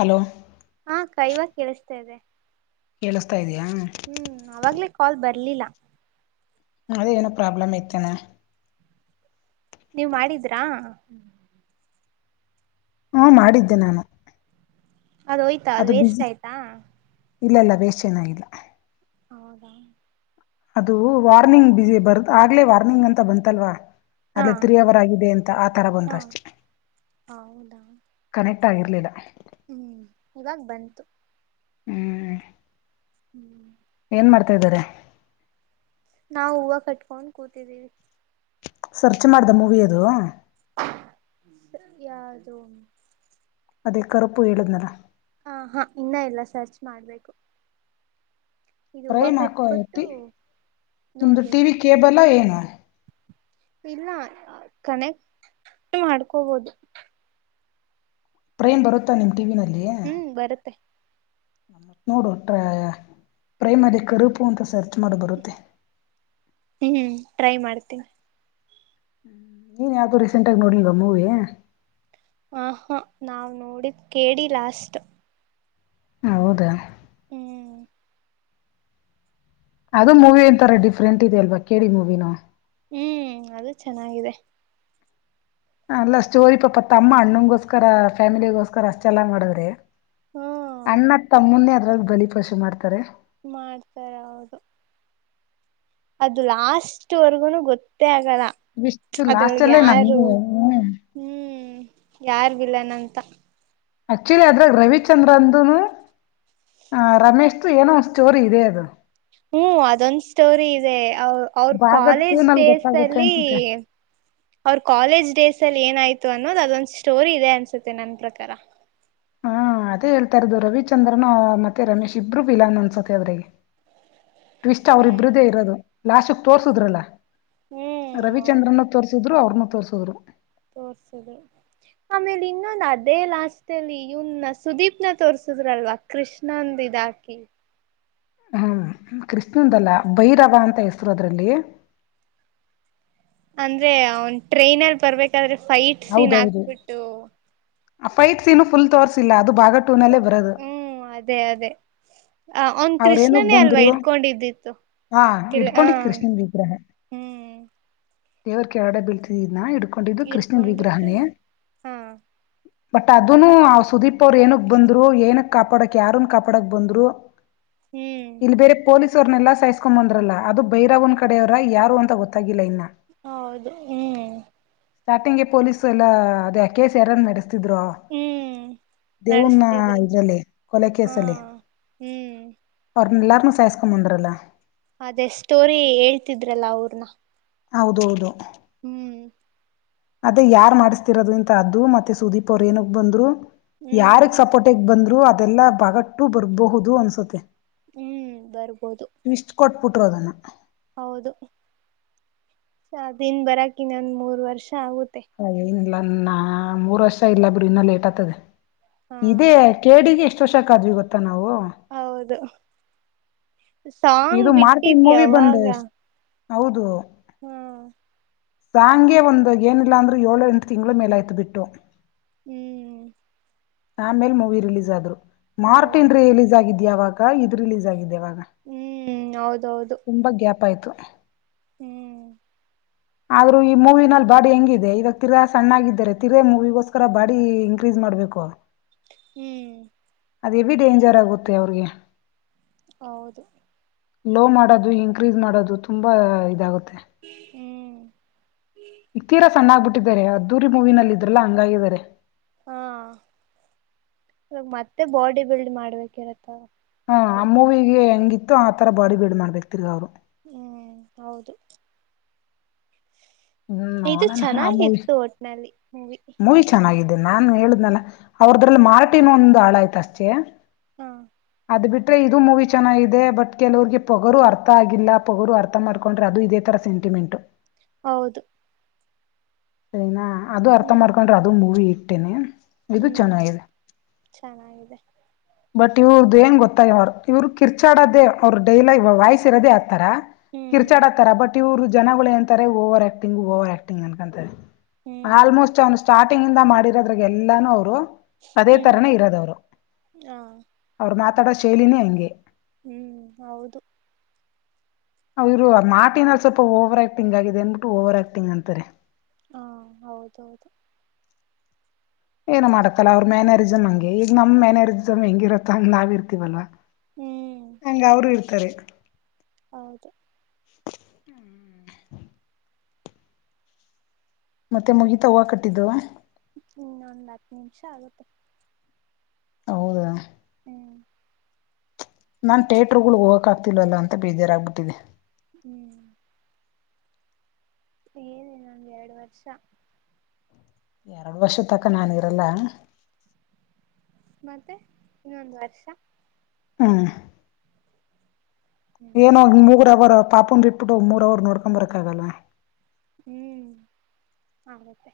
Hello ಹಾ ಅಕ್ಕಾ ಇವಾಗ್ ಕೇಳಸ್ತಾ ಇದೆ ಕೆಳಸ್ತಾ ಇದೆ ಹ್ಮ್ ಅವಾಗ್ಲೇ ಕಾಲ್ ಬರ್ ಇಲಿಲ್ಲಾ ಅದೆ ಏನೋ ಪ್ರಾಬ್ಲಮ್ ಇತ್ತೇನೋ ನೀವ್ ಮಾಡಿದ್ರಾ ಹಾ ಮಾಡಿದ್ದೆ ನಾನು ಅದೋಯ್ತಾ ಅದ ಅದು ವೇಸ್ಟ್ ಬಿಸಿ ಆಯ್ತಾ ಇಲ್ಲ ಇಲ್ಲ ವೇಸ್ಟ್ ಏನಾಗಿಲ್ಲ ಹೌದಾ ಅದು ವಾರ್ನಿಂಗ್ ಬಿಜಿ ಬರ್ ಆಗ್ಲೇ ವಾರ್ನಿಂಗ್ ಅಂತಾ ಬಂತಲ್ವಾ ಹಾ ಅದೆ ತ್ರೀ ಅವರ್ ಆಗಿದೆ ಅಂತ ಆತರಾ ಬಂತ ಹಾ ಅಷ್ಟೆ ಹೌದಾ ಕನೆಕ್ಟ್ ತಗಿರ್ಲಿಲ್ಲ ಹ್ಮ್ ಇವಾಗ್ ಬಂತು ಹ್ಮ್ ಹ್ಮ್ ಏನ್ ಮಾಡ್ತಾ ಇದಿರಿ ನಾವ್ ಹೂವಾ ಕಟ್ಕೊಂಡು ಕೂತಿದ್ದೀವಿ ಸರ್ಚ್ ಮಾಡ್ದ ಮೂವಿ ಅದು ಯಾದೋ ಅದೇ ಕರುಪು ಹೇಳಿದ್ನಲ್ಲಾ ಹಾ ಹಾ ಇನ್ನಾ ಇಲ್ಲ ಸರ್ಚ್ ಮಾಡ್ಬೇಕು ಇದು ಹೂವು ಫ್ರೈಮ್ ಹಾಕೋ ಕಟ್ಬಿಟ್ಟು ಎತ್ತಿ ನಿಮ್ದು ನೋಡ್ಬೇಕು ಟಿವಿ ಕೇಬಲ್ಲಾ ಏನು ಇಲ್ಲಾ ಕನೆಕ್ಟ್ ಮಾಡ್ಕೋಬೋದು ಪ್ರೈಮ್ ಬರುತ್ತಾ ನಿಮ್ ಟಿವಿನಲ್ಲಿ ಹ್ಮ್ ಬರುತ್ತೆ ನೋಡು ಟ್ರ ಪ್ರೈಮ್ ಅಲ್ಲಿ ಕರೂಪು ಅಂತಾ ಸರ್ಚ್ ಮಾಡ್ ಬರುತ್ತೆ ಹ್ಮ್ ಟ್ರೈ ಮಾಡ್ತೀನಿ ನೀನ್ ಯಾವ್ದು ರೀಸೆಂಟ್ ಆಗಿ ನೋಡಿಲ್ವಾ ಮೂವಿ ಆ ಹ ನಾವ್ ನೋಡಿದ್ ಕೇಡಿ ಲಾಸ್ಟ್ ಹೌದಾ ಹ್ಮ್ ಅದು ಮೂವಿ ಒಂತರ ಡಿಫ್ರೆಂಟ್ ಇದೆ ಅಲ್ವಾ ಕೇಡಿ ಮೂವಿನು ಹ್ಮ್ ಅದು ಚೆನ್ನಾಗಿದೆ ಅಲ್ಲಾ ಸ್ಟೋರಿ ಪಾಪ ತಮ್ಮ ಅಣ್ಣಂಗೋಸ್ಕರ ಫ್ಯಾಮಿಲಿಗೋಸ್ಕರ ಅಷ್ಟೆಲ್ಲಾ ಮಾಡದ್ರೆ ಹ್ಮ್ ಅಣ್ಣಾ ತಮ್ಮನ್ನೇ ಆದ್ ಇಗ ಬಲಿ ಪಾಷೆ ಮಾಡ್ತಾರೆ ಮಾಡ್ತಾರ ಹೌದು ಅದು ಲಾಸ್ಟ್ ವರೆಗೂನು ಗೊತ್ತೇ ಆಗ್ ಲ ಇಷ್ಟು ಲಾಸ್ಟ್ ಅದ್ರೊಳಗೆ ಅಲ್ಲೇ ಯಾರು ನನ್ಗೂ ಹ್ಮ್ ಯಾರ್ಗಿಲ್ಲನಂತ ಆಕ್ಚುಲಿ ಅದ್ರಾಗ ರವಿಚಂದ್ರನ್ಂದುನು ಆ ರಮೇಶ್್ದ ಏನೋ ಒಂದ ಸ್ಟೋರಿ ಇದೆ ಅದು ಹ್ಮ್ ಅದೊಂದ್ ಸ್ಟೋರಿ ಇದೆ ಅವ್ರ ಭಾಗ ಟೂ ಕಾಲೇಜ್ ನಲ್ಲಿ ಡೇಸ್ ಗೊತ್ತಾಗುತ್ತೆ ಅಲ್ಲಿ ಅನ್ಸುತ್ತೆ ಅವ್ರ ಕಾಲೇಜ್ ಡೇಸ್ ಅಲ್ಲಿ ಏನಾಯತು ಇತ್ತು ಅನ್ನೋದು ಅದೊಂದು್ ಸ್ಟೋರಿ ಇದೆ ಅನ್ಸುತ್ತೆ ನನ್ನ ಪ್ರಕಾರ ಹಾ ಅದೇ ಹೇಳ್ತಾ ಇರೋದು ರವಿಚಂದ್ರನ್ ಮತ್ತೆ ರಮೇಶ್ ಇಬರು ವಿಲಾನ್ ಅನ್ಸತ್ತ ಅದ್ರಿಗೆ ಟ್ವಿಸ್ಟ್ ಹ್ಮ್ ಅವ್ರ ಇಬ್ರ್ದೇ ಇರೋದು ಲಾಶಕ್ ತೋರ್ಸುದ್ರಲ್ಲ. ಹ್ಮ್ ಹೌದು ರವಿಚಂದ್ರನ್ನು ತೋರ್ರಿಸಿದ್ರು ಅವ್ರನು. ತೋರ್ಸುದ್ರು. ತೋರ್ಸುದು ಆಮೇಲೆ ಇನ್ನೊಂದು ಅದೇ ಲಾಸ್ತಲಿ ಇವನ್ನ ಸುದೀಪ್ನ ತೋರ್ಸುದ್ರಲ್ವಾ ಕೃಷ್ಣಂದ ಇದ ಹಾಕಿ. ಹ್ಮ್ ಕ್ರಿಸ್್ಣಂದಲ್ಲ ಭೈರವ ಅಂತ ಹೆಸ್ರು ಅದ್ರಲ್ಲಿ. ಅಂದ್ರೆ ಅವನ್ ಟ್ರೈನ್ ಅಲ್ಲಿ ಬರ್ಬೇಕಾದ್ರೆ. ಫೈಟ್ಸನ್ ಹೌದೌದು ಹಾಕ್ಬಿಟ್ಟು. ಆ ಫೈಟ್ ಸೀನು ಫುಲ್ ತೋರ್ರಿಸಿಲ್ಲ ಅದು ಭಾಗ ಟೂನಲ್ಲೇ ಬರದು. ಆ ಒಂದ್ ಕೃಷ್ಣನೇ ಅಲ್ವಾ ಇಡ್ಕೊಂಡಿದ್ದಿತ್ತು ಹಾ ಕೆಲ ಹ ಇಡ್ಕೊಂಡಿದ್ ಕೃಷ್ಣನ್ ವಿಗ್ರಹ ಹ್ಮ್. ದೇವ್ರ ಕ ಆಡ ಬೀಳ್ತಿದೀಾ ಹ. ಕೊಂಡಿದ್ದು ಕೃಷ್ಣನ್ ಇಡ್ಕೊಂಡಿತ್ತು ವಿಗ್ರಹನೇ. ಹಾ ಬಟ್ ಅದನು ಸುದೀಪ್ ಅವ್ರ ಏನಕ್ ಬಂದ್ರು ಏನಕ್ ಕಾಪಾಡಕ್ ಯಾರನ್ ಕಾಪಾಡಕ್ ಬಂದ್ರು. ಹ್ಮ್ ಇಲ್ಲಿ ಬೇರೆ ಪೊಲೀಸ್. ವ್ರನ್ನನೆಲ್ಲಾ ಸಾಯ್ಕೊಂಡ್ ಬಂದ್ರಲ್ಲ ಅದು ಬೈರವ ಒಂದ್ ಕಡೆವ್ರರ ಯಾರು ಅಂತ ಗೊತ್ತಾಗಿಲ್ಲ ಇನ್ನ. ಹೌದು ಹ್ಮ್. ಸ್ಟಾರ್ಟಿಂಗ್ಗೆ ಪೊಲೀಸ್ ಎಲ್ಲ ಅದ ಕೇಸ್ ಯಾರದ್ ಮೇ. ಿದ್ರು ಹ್ಮ್ ದೇವನ್ನ ನಡೆಸ್ತಿದ್ರು ಇದ್ರಲ್ಲಿ ಕೊಲೆ ಹಾ ಕೇಸಲ್ಲಿ. ಹ್ಮ್ ಎಲ್ಲಾರು ಸೇಷಕೊಂಡ ಬಂದರಲ್ಲ ಅದೇ ಸ್ಟೋರಿ ಹೇಳ್ತಿದ್ರಲ್ಲ ಅವ್ರನ. ಹೌದೌದು. ಹ್ಮ್. ಅದೇ ಯಾರ್ ಮಾಡಿಸ್ತಿರೋದು ಎಂತ ಅದ್ದು ಮತ್ತೆ ಸುದೀಪ್ ಅವರು ಏನಾಗ ಬಂದ್ರು. ಹ್ಮ್ ಯಾರಿಗೆ ಸಪೋರ್ಟಗ್ ಬಂದ. ಅದೆಲ್ಲಾ ಬಾಗಟ್ಟು ಬರ್ಬಹುದು ಅನ್ಸುತ್ತೆ. ಹ್ಮ್ ಬರ್ಬೋದು. ಕುಟ್ಟರೋದನ್ನು. ಹೌದು ದನ್ ಬರಕ ಇನ್ನೊಂದ್ ಮೂರ್ ವರ್ಷ ಆಗುತ್ತ. ಹಾಗ. ಇಲ್ಲ ನಾ ಮೂರ್ ವರ್ಷ ಇಲ್ಲ ಬಿಡು ಇನ್ನ ಲೇಟ್ ಆಗ್ತದೆ. ಹಾ ಇದೆ ಕೇಡಿಗೆ. ಶೋಷಕ ಆ್ ಗೊತ್ತ. ಹೌದು. ಸಾಂಗ್ ಇದು ಬಿಟ್ಟಿದ ಮಾರ್ಟಿನ್ ಮೂವಿ ಬಂದು ಯಾವಾಗ. ಹೌದು. ಹ್ಮ್. ಸಾಂಗೆ ಒಂದು ಏನಿಲ್ಲಾ ಅಂದ್ರೂ ಏಳು ಎಂಟು ತಿಂಗಳು ಮೇಲಾಯ್ತು ಬಿಟ್ಟು ಹ್ಮ್ ಆಮೇಲೆ ಮೂವಿ ರಿಲೀಸ್ ಆದ್ರು ಹೌದು ಮಾರ್ಟಿನ್ ರಿಲೀಸ್ ಆಗಿದ್ದ ಯಾವಾಗ ಇದು ರಿಲೀಸ್ ಆಗಿದೆ ಯಾವಾಗ ಹ್ಮ್ ಹೌದೌದು ತಪ್ಪಾಯ್ತು ಹ್ಮ್ ಆದ್ರೂ ಈ ಮೂವಿನಲ್ಲಿ ಬಾಡಿ ಹೆಂಗಿದೆ ಇವಾಗ ತಿರಾ ಸಣ್ಣಗಿದ್ದಾರೆ ತಿರಗಾ ಮೂವಿಗೋಸ್ಕರ ಬಾಡಿ ಇನ್ಕ್ರೀಸ್ ಮಾಡ್ಬೇಕು. ಹ್ಮ್ ಅದೇ ಹೆವಿ ಡೇಂಜರ್ ಆಗುತ್ತೆ ಅವ್ರಿಗೆ ಹೌದು ಲೋ ಮಾಡೋದು ಇನ್ಕ್ರೀಸ್ ಮಾಡೋದು ತುಂಬಾ ಇದಾಗುತ್ತೆ. ಹ್ಮ್ ಈ ತೀರಾ ಸಣ್ಣ ಆಗ್ಬಿಟ್ ಟ್ಟಿದ್ದಾರೆ ಅದ್ದೂರಿ ಮೂವಿನಲ್ಲಿ ಇದ್ರಲ್ಲ ಹಂಗಾಗಿದ್ದಾರೆ ಹಾ ಇವಾಗ ಮತ್ತೆ ಬಾಡಿ ಬಿಲ್ಡ್ ಮಾಡ್ಬೇಕಿರತ್ತ ಹಾ ಆ ಫಿಲಂ ಮೂವಿಗೆ ಹೆಂಗಿತ್ತು ಆ ತರ ಬಾಡಿ ಬಿಲ್ಡ್ ಮಾಡಿ ಬಿಡ್ತ್ ದ ಅವರು ಹ್ಮ್ ಹೌದು ಹ್ಮ್ ಇದು ನೋಡೋಣ ಆ ಮೂವಿ ಚೆನ್ನಾಗಿತ್ತು ಒಟ್ಟಿನಲ್ಲಿ ಮೂವಿ ನಾನು ಹೇಳುದ್ನ ಅವ್ರದ್ರಲ್ಲಿ ಮಾರಟಿನ ಒಂದು ಹಾಳ ಆಯ್ತು ಅಷ್ಟೇ ಹಾ ಅದು ಬಿಟ್ರೆ ಇದು ಮೂವಿ ಚೆನ್ನಾಗಿದೆ ಬಟ್ ಕೆಲವರಿಗೆ ಪೊಗರು ಅರ್ಥ ಆಗಿಲ್ಲ ಪೊಗರು ಅರ್ಥ ಮಾಡ್ಕೊಂಡ್ರೆ ಅದು ಇದೇ ತರ ಸೆಂಟಿಮೆಂಟ್. ಹೌದು [unintelligible] ಅದು ಅರ್ಥ ಹ್ಮ್ ಮಾಡ್ಕೊಂಡ್ರೆ ಅದು ಮೂವಿ ಇ [unintelligible] ಹ್ಮ್ ಚೆನ್ನಾಗಿದೆ ಬಟ್ ಇವ್ರದು ಏನ್ ಗೊತ್ತಾಯ ಇವರು ಕಿರ್ಚಾಡೋದೇ ಅವರು ಡೈಲಾಗ್ ವಾಯ್ಸ್ ಇರೋದೇ ತರ ಹ್ಮ್ ಕಿರ್ಚಾಡ ತರ ಬಟ್, ಇರು ಜನಗಳಂತಾರೆ over act thing over acting ಅನ್ಕೋತಾರೆ ಹ್ಮ್ ಆಲ್ಮೋಸ್ಟ್ ಅವನು ಸ್ಟಾರ್ಟ್ ಕಟಿಂಗ್ ಇಂದ ಮಾಡಿರೋದ್ರಾಗ ಎಲ್ಲಾನು ಅವರು ಅದೇ ಹ್ಮ್ ತರನೇ ಇರೋದವರು ಹಾ ಅವರು ಮಾತ್ರ ತಡ ಶೈಲಿನಿ ಹಂಗೆ ಹ್ಮ್ ಹೌದು ಅವರು ಮಾತಿನಲ್ಲಿ ಸ್ವಲ್ಪ ಓವರ್ ಆಕ್ಟಿಂಗ್ ಆಗಿದೆ ಏನ್ ಓವರ್ ಆಕ್ಟಿಂಗ್ ಅಂತಾರೆ ಹಾ ಹೌದೌದು ಏನು ಮಾಡತ್ತಲ್ಲ ಅವ್ರ ಮ್ಯಾನಾರರಿಸಮ್ ಹಂಗೆ ಈಗ ನಮ್ ಮ್ಯನಾರರಿಸಮ್ ಹೆಂಗಿರತ್ತ ಹಂಗ್ ನಾವ್ ಇರ್ತಿವಲ್ವಾ. ಹ್ಮ್ ಹಂಗ ಅವರು ತ್ತರಿ ಹೌದು ಮತ್ತೆ ಮುಗೀಿತ ಹವ ಕಟ್ಟಿದ್ದುವ ಇನ್ನೊಂದ್ ಹತ್ತು ನಿಮಿಷ ಆಗತ್ತೆ ಹೌದಾ ನಾನ್ ಥಿಯೇಟ್ರರ್ಗಳ್ಗ್ ಹೋಗಕಕ್ ಆಗ್ತಿಲ್ವಲ್ಲ ಅಂತ ಬೇಜಾರಾಗಗ್ಬಿಟ್ಟಿದೆ ಹ್ಮ್ ಏನ ನನ್ಗೆ ಎರಡು ವರ್ಷ ಎರಡು ವರ್ಷ ತಕ ನಾನನ್ ಇರಲ್ಲ ಮತ್ತೆ ಇನ್ನೊಂದು ವರ್ಷ ಹಾ ಹ್ಮ್ ಏನ ಮೂಗರ ಬರ ಪಾಪಂದ ಬಿಟ್ಬಿಟ್ಟು ಮೂರ್ ಅವರು ನೋಡ್ಕೊ್ ಬರಕ್ ಆಗಲ್ಲ ಹ್ಮ್ ಆಗತ್ತೆ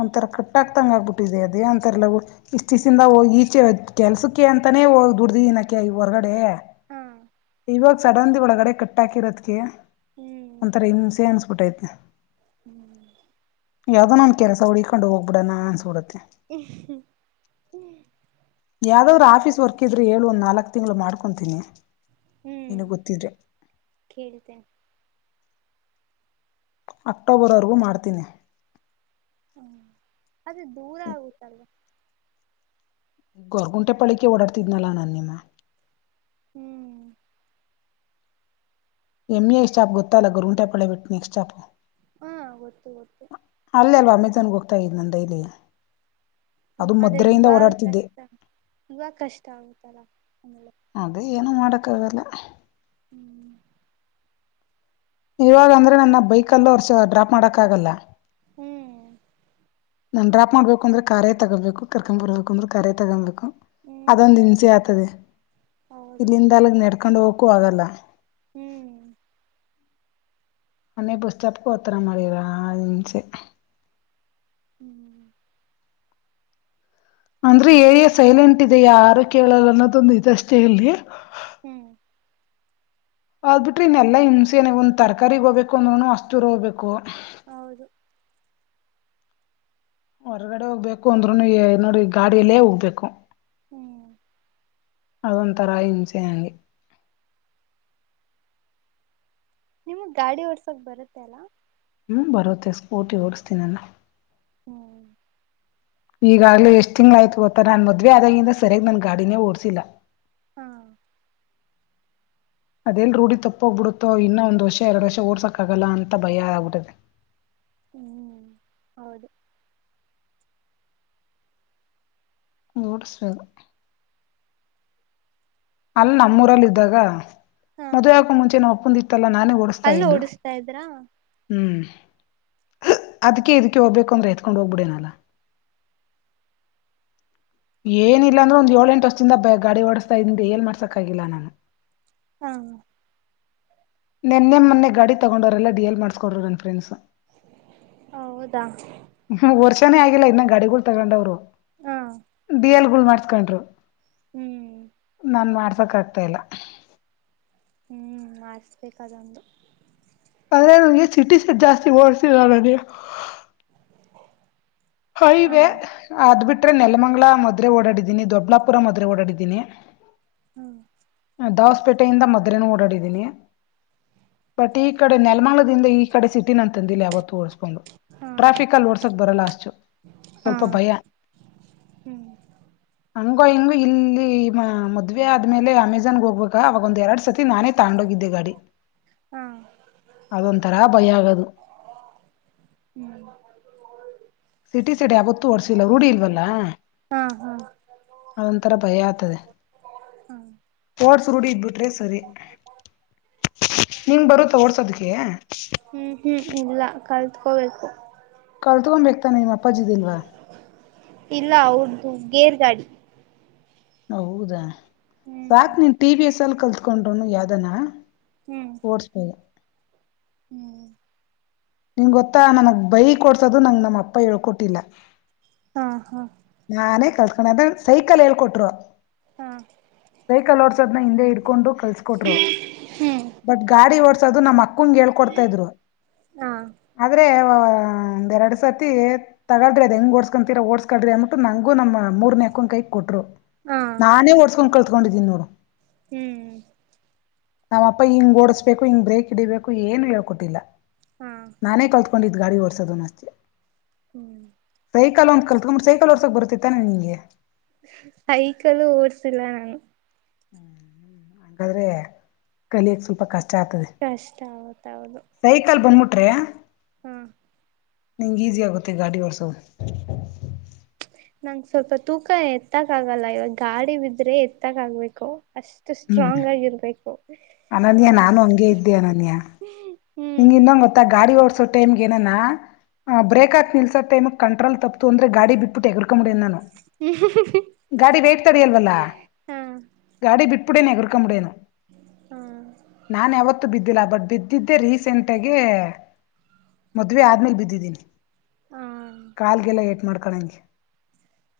ಒಂಥರ ಕಟ್ಟಕ್ತಂಗ ಆಗ್ಬಿಟ್ಟಿದೆ ಅದೇ ಅಂತರಲ್ಲಾ ಇಷ್ಟಿಂದ ಹೋಗಿ ಈಚೆ ಕೆಲ್ಸಕ್ಕೆ ಅಂತಾನೇ ಹೋಗ್ ದುಡ್ದು ಇಿನಕ ಈ ಹೊರಗಡೆ ಹ್ಮ ಇವಾಗ ಸಡನ್ದ ಒಳಗಡೆ ಕಟ್ಟಾಕಿರೋದಕ್ಕೆ ಹ್ಮ್ ಒಂಥರ ಇನ್ಸ ನ್ ಬಿಟ್ಟೈತೆ ಹ್ಮ್ ಯಾವ್ದೋ ನನ್ ಕೆಲಸ ಉಡಕೊಂಡು ಹೋಗ್ ಬಿಡಣ ಅನ್ಸಬಿಡತ್ತತಿ ಹ ಹ್ಮ ಯಾವ್ದಾದ್ರ್ ಆಫೀಸ್ ವರ್ಕ್ ಇದ್ರ ಹೇಳುವ ಒಂದ ನಾಲ್ಕಕ್ ತಿಂಗಳು ಮಾಡ್ಕೊತೀನಿ ಕೇಳ್ತ ಅಕ್ಟೋಬರ್ವರೆಗೂ ಮಾಡ್ತೀನಿ ಹ್ಮ ಅದೇ ದೂರ ಆಗುತ್ತಲ್ವಾ ಈಗ ಹೊರ್ಗುಂಟೆ ಪಳಿಕೆ ಓಡಾಡ್ತಿದ್ನಲ್ಲಾ ನಾ ನಿಮ್ಮ ಹ್ಮ್ ಎಂಇಐಸ್್ಟಾಪ್ ಗೊತ್ತ ಅಲ್ಲ ಗುರುಂಟ ಪಳ್ಳೇಿಟ್ಟುಿ ಎಕ್ಸ್ಟ್ ಶ್ಟಾಪ್ ಹಾ ಗೊತ್ತು ಗೊತ್ತು ಅಲ್ಲ ಅಲ್ವಾ ಅಮೆಜಾನ್ಗೆ ಹೋಗ್ತಾ ಇದ್ ನನ್ನ ೈಲಿ ಹ್ಮ್ ಅದೇ ಇವ ಕಷ್ಟ ಇವಾಗ ಕಷ್ಟ ಆಗುತ್ತಲ್ಲ ಆಮಲೆ ನಾನು ಮಾಡಕ್ಕ ಆಾಗಲ್ಲ ಇವಾಗ ಅಂದ್ರೆ ನನ್ನ ಬೈಕ್ಲ್ಲ ಹೊರ್ಷ ಡ್ರಾಪ್ ಮಾಡಕ್ ಆಗಲ್ಲ ಹ್ಮ್ ನಾನ್ ಡ್ರಾಪ್ ಮಾಡಬೇಕುಂದ್ರೆ ಖೇ ತಗೊೋಬೇಕು ಕರ್ಕೊ್ ಬರ್ಬೇಕು ಅಂದ್ರೆಖಾರೆೇ ತಗೊಬೇಕು ಹ್ಮ್ ಅದೊಂದು್ ಹಿಂಸೆ ಆಗ್ತದೆ ಹೌದು ಇಲ್ಲಿಂದ ಅಲಗ್ ನೆಡ್ತ ಕಕೊಂಡು ಹೋಗುವ ಆಗಲ್ಲ ಹ್ಮ್ ಅನ್ನೇ ಬುಸ್ ಚಪ್ಕೋತರ ಮರಿ ರಚೆ ಹ್ಮ್ ಅಂದ್ರೆ ಏರಿಯಾ ಸೈಲೆಂಟ್ ಇದೆ ಯಾರು ಕೇಳಲ್ಲ ಅನ್ನೋದೊಂದು ಇದ ಅಷ್ಟೇ ಅಲ್ಲಿ ಹ್ಮ್ ಆದ್ಬಿಟ್ರಿ ಇನ್ನೆಲ್ಲಾ ಹಿಂಸೆನೆ ಒಂದ್ ತರಕಾರಿಗ್ ಹೋಗ್ಬೇಕು ಅಂದ್ ಹಸ್ತೂರ್ ಹೋಗ್ಬೇಕು ಹೌದು ಹೊರ್ಗಡೆ ಹೋಗ್ಬೇಕು ಅಂದ್ರುನು ನೋಡಿ ಗಾಡಿಯಲ್ಲೇ ಹೋಗ್ಬೇಕು ಹ್ಮ್ ಅದೊಂಥರ ಹಿಂಸೆ ನಂಗೆ ನಿಮಗ್ ಗಾಡಿ ಹೊರ್ಸಕ್ ಬರುತ್ತೆ ಅಲ ಹ್ಮ್ ಬರುತ್ತೆ ಸ್ಕೂಟಿ ಓಡಿಸತೀನ ನಾನು ಈಗಾಗ್ಲೂ ಎಷ್ಟ್ ತಿಂಗ್ಳ ಆಯ್ತು ಗೊತ್ತಾ ನಾನ್ ಮದ್ವೆ ಆದದಾಗಿಂದ ಸರಿಯಾಗಿ ನನ್ ಗಾಡಿನೇ ಓಡ್ಸಿಲ್ಲಾ ಹ್ಮ ಅದೆೇಲ್ ರೂಢಿ ತಪ್ಪೋಗ್ಬಿಡುತ್ತೋ ಇನ್ನ ಒಂದ್ ವರ್ಷ ಎರಡು ವರ್ಷ ಓಡ್ಸೋಕ್ಾಗಲ್ಲ ಅಂತ ಭಯ ಆಗ್ಬಿಡಿದೆ ಹ್ಮ್ ಹೌದು ಗೋಡ ಶಲೇದು ಅಲ್ಲ ನಮ್ಮೂರಲ್ಲಿ ಇದ್ದಾಗ ಹಾ ಮದುವೆ ಆಗೋಕು ಮುಂಚೇನೆ ಒ ಲ್ಲ ನಾನೇ ಓಡಿಸ್ತಾ ಅಲ್ಲಿ ಇದ್ದು ಓಡಿಸ್ತಾ ಇದ್ರಾ ಹ್ಮ್ ಅದ್ಕ ಇದಕ್ಕೆ ಹೋಗ್ಬೇಕು ಅಂದ್ರೆ ಎತ್ಕೊಂಡ್ ಹೋಗ್ಬಿಡೇನಲ್ಲ ಏನಿಲ್ಲ ಅಂದ್ರೆ ಒಂದ್ ಏಳ ಎಂಟು ವರ್ಷದಿಂದ ಗಾಡಿ ಓಡಸ್ತಾ ಇದಿಂದ ಏನ್ ಮಾಡ್ಸಕ್ಾಗಿಲ್ಲ ನಾನು ಹಾ ನೆನ್ನೆ ಮೊನ್ನೆ ಗಾಡಿ ತಗೊಂಡೋವರೆಲ್ಲ ಡಿ ಎಲ್ ಮಾಡಸ್ಕೊ್ರರು ನನ್ ಫ್ರೆಂಡ್ಸ್ ಹೌದಾ ಚೆೇ ಆಗಿಲ್ಲ ಇನ್ನ ಗಾಡಿಗಳು ತಗೊಂಡವ್ರು ಹಾ ಬ ಎಲ್ ಮಾಡಸ್ಕೊಂಡ್ರು ಹ್ಮ್ ನಾನ್ ಮಾಡ್ಸಕ್ ಆಗ್ತಾ ಇಲ್ಲ ಹ್ಮ್ ಮಾಡಿಸ್ಬೇಕದೊಂದು ಅ್ರ ನಗೆ ಸಿಟಿ ಸೆಟ್ ಜಾಸ್ತಿ ಓಡ್ತಿದ ನನಗೆ ಹಾ ಅ್ರ ನೆಲಮಂಗ್ಾ ಮದೆ ಓಡಿದ್ದೀನಿ ದೊಡ್ಬಲಾಪುರ ಮದುವ ಓಡಿದ್ದೀನಿ ಹ್ಮ ದವಸ್ಪೇಟೆಯಿಂದ ಮೊದ್ೇನ ಓಡಾಡಿದೀನಿ ಬಟ್ ಈ ಕಡೆ ನೆಲ್ಮಂಗ್ಳದಿಂದ ಈ ಕಡೆ ಸಿಟಿಿನ ಅಂತಂದಿಲ್ಲ ಯಾವತ್ತುಓ ಹಾ ಟ್ರಾಫಕ್ಲ್ಲಿ ಓಡ್ಸೋದ ಬರಲ್ಲ ಅಷ್ಟು ಹಾ ಸ್ವಲ್ಪ ಭಯ ಹ್ಮ್ ಹಂಗೋ ಹಿಂಗ ಇಲ್ಲಿ ಮದ್ವೆ ಆದ್ಮೇಲೆ ಆಮೇಜ ಗೋಗ್ಗ ಅವಾಗ ಒಂದು ಎರಡು ಸತಿ ನಾನೇ ತೊಂಡೋಗಿದ್ದೆ ಗಾಡಿ ಹಾ ಅದೊಂಥರ ಭಯ ಆಗದು ಹ್ಮ್ ಸಿಟಿ ಸಿಡಿ ಆಾವತ್ತು ಓರ್ಸಿಲ್ಲ ರೂಢಿ ಇಲ್ವಲ್ಲ ಹಾ ಹಾ ಹಾ ಅದಂತರ ಭಯ ತ ಹ್ಮ್ ಓಡ್ಸ ರೂಢ ಇದಬಿಟ್ರೆ ಸರಿ ನೀಂಗ ಬರು ಓಡ್ಸೋದಕ್ಕೆ ತ್ಕೋಬೇಕು ಕಲ್ತು ಒಮ್ಮ ಬೇಕತ ನೀ ಮತ್ತ ಇಲ್ಲ ಅವದ್ದು ಗೇರ್ ಗಾಡಿ ಹೌದಾ ಹ್ಮ್ ಸಾಕ್ ನೀನ್ ಟಿ ವಿ ಎ ಸ್ಲ್ಪ ಕಲ್ತ್ಕೊಂಡ್ರುನು ಯಾವ್ದನ ಹ್ಮ್ ಓಡ್ಸ್ಪ ಹ್ಮ್ ನಿನ್ ಗೊತ್ತಾ ನನಗ್ ಬೈ ಕೊಡ್ಸೋದು ನಂ ನಮ್ಮ ಅಪ್ಪ ಹೇಳ್ಕೊಟ್ಟಿಲ್ಲ ಹಾ ಹಾ ಕಳ್ಸ್ಕೊಂಡ ಅದ್ರೆ ಸೈಕಲ್ ಹೇಳ್ಕೊಟ್ರು ಹಾ ಸೈಕಲ್ ಓಡ್ಸೋದನ ಹಿಂದೆ ಇಡ್ಕೊಂಡು ಕಲ್ಸಕೊಟ್ರು ಹ್ಮ್ ಬಟ್ ಗಾಡಿ ಓಡ್ಸೋದು ನಮ್ಮ್ ಅಕ್ಕಂಗ ಹೇಳ್ಕೊಡ್ತಾ ಇದ್ರು ಹಾ ಆದರೆ ಒಂದು ಎರಡು ಸರ್ತಿ ತಗಳ್ರಿ ಅದದು ಹೆಂಗೆ ಓಡ್ಸ್ಕೊಂತೀರ ಓಡ್ಸ್ಕಳ್ರಿ ಅನ್ಬಿಟ್ಟು ನಂಗೂ ನಮ್ಮ ಮೂರುನೇಕ್ಕನ್ ಕೈಗೆ ಕೊಟ್ರು ಹಾ ನಾನೇ ಓಡ್ಸ್ಕೊಂಡ್ ಕಳ್ತ ಇಕೊಂಡಿದ್ದೀನಿ ನೋಡು ಹ್ಮ್ ನಾವಪ್ಪ ಹಿಂಗ್ ಓಡ್ಸ್ಬೇಕು ಹಿಂಗ್ ಬ್ರೇಕ್ ಹಡಿಬೇಕು ಏನು ಹೇಳ್ಕೊಟ್ಟಿಲ್ಲ ಹಾ ನಾನೇ ಕಲ್ತ್ಕೊಂಡ ಇದ್ ಗಾಡಿ ಓಡಸೋದನು ಅಷ್ಟೆ ಹ್ಮ್ ಸೈಕಲ್ ಒಂದ ಕಲ್ತ್ಕೊಂಡಿೆ ಸೈಕಲ್ ಹೊರ್ಸಕ್ ಬರ್ತ್ತೈತ್ತಾನನೆ ನಿಂಗೆ ಸೈಕಲ್ಲು ಓಡ್ಸಿಲ್ಲ ನಾನು ಹ್ಮ್ ಹ್ಮ ಹಾಗಾದ್ರೆ ಕಲಿಯಕ್ ಸ್ವಲ್ಪ ಕಷ್ಟ ಹಾಕ್ದೆ ಕಷ್ಟ ಸೈಕಲ್ ಬಂದ ಮುಟ್ಟ ಅ ಹ್ಮ್ ನಿಂಗ್ಗೆ ಈಸಿ ಆಗುತ್ತೆ ಗಾಡಿ ರ್ಸೋದು ನಂ ಸ್ವಲ್ಪ ತೂಕ ಎತ್ತಕ್ ಆಗಲ್ಲ ಇವಾಗ ಗಾಡಿ ಬಿದ್ರೆ ಎತ್ತಕ್ ಆಗ್ಬೇಕು ಅಷ್ಟು ಹ್ಮ್ ಸ್ಟ್ರಾಂಗ್ ಆಗಿರ್ಬೇಕು ಅನನ್ಯ ನಾನು ಅಷ್ಟ ಹ್ಮ್ ನಿಂಗ್ ಇನ್ನೊ ಮೊತ್ತ ಗಾಡಿ ಓಡಸೋ ಟೈಮ ಏನ ಬ್ರೇಕಕ್ ಹಕ್ ನಿಲ್ಸೋ ಟೈಮ್ ಕಂಟ್ರೋಲ್ ತತು ಅಂದ್ರ ಗಡಿ ಬಿಬಟ್ಟ ಹೆಗ ಮುಡ ನಾನು ಗಾಡಿ ವೇಟ್ ತಡ ಅಲ್ವಲ್ಲ ಹಾ ಗಾಡಿ ಬಿಟ್ಟು ಅಡಡಿ ನಗೆಕ್ಕಕ ಮುೇನು ಹಾ ನಾನ ಯಾವತ್ತು ಬಿದ್ದ ಬಟ್ ಬಿದ್ದೆ ರೀಸ್ ಗಂಟೆಗೆ ಮದ್ವೆ ಆದ್ಮೇಲೆ ಬಿದ್ದಿದ್ದೀನಿ ಹಾ ಕಾಲ್ಗೆಲ್ಲ ಏಟ್ ಮಾಡ್ತ ಕಳಜ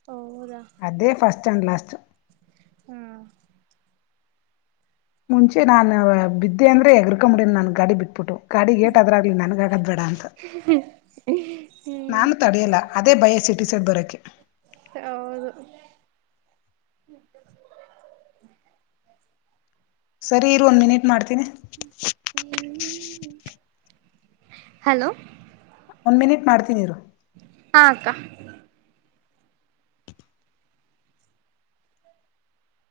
ಹೌದಾ ಅದೇಫಸ್ಟ್ ಫಸ್ಟ್ ಆಂಡ್ ಲಾಸ್ಟ್ ಹ್ಮ ಮುಂಚೆ ನಾನು ಬಿದ್ದೆ ಅಂದ್ರೆ ಎಗರ್ಕೊಂಬಡನ ನನ್ ಗಾಡಿ ಬಿಟ್ಬಿಟ್ಟು ಗಾಡಿ ಗೇಟ್ದ್ರ ಆಗ್ಲಿ ನನ್ಗಗದ್ ಬೇಡ ಅಂತ ಹ್ಮ್ ನಾನು ತಡಿಯಲ್ಲ ಅದೇ ಬಯಸಿಟ್ಟ ಟ ಸೆಟ್ ಬರೋಕ್ಕೆೆ ಅವರು ಸರಿ ಇರ್ ಒಂದ್ ಮಿನಿಟ್ ಮಾಡ್ತೀನಿ ಹಲೋ ಒಂದ್ ಮಿನಿಟ್ ಮಾಡ್ತೀನಿ ನೀರು ಹಾ ಅಕ್ಕ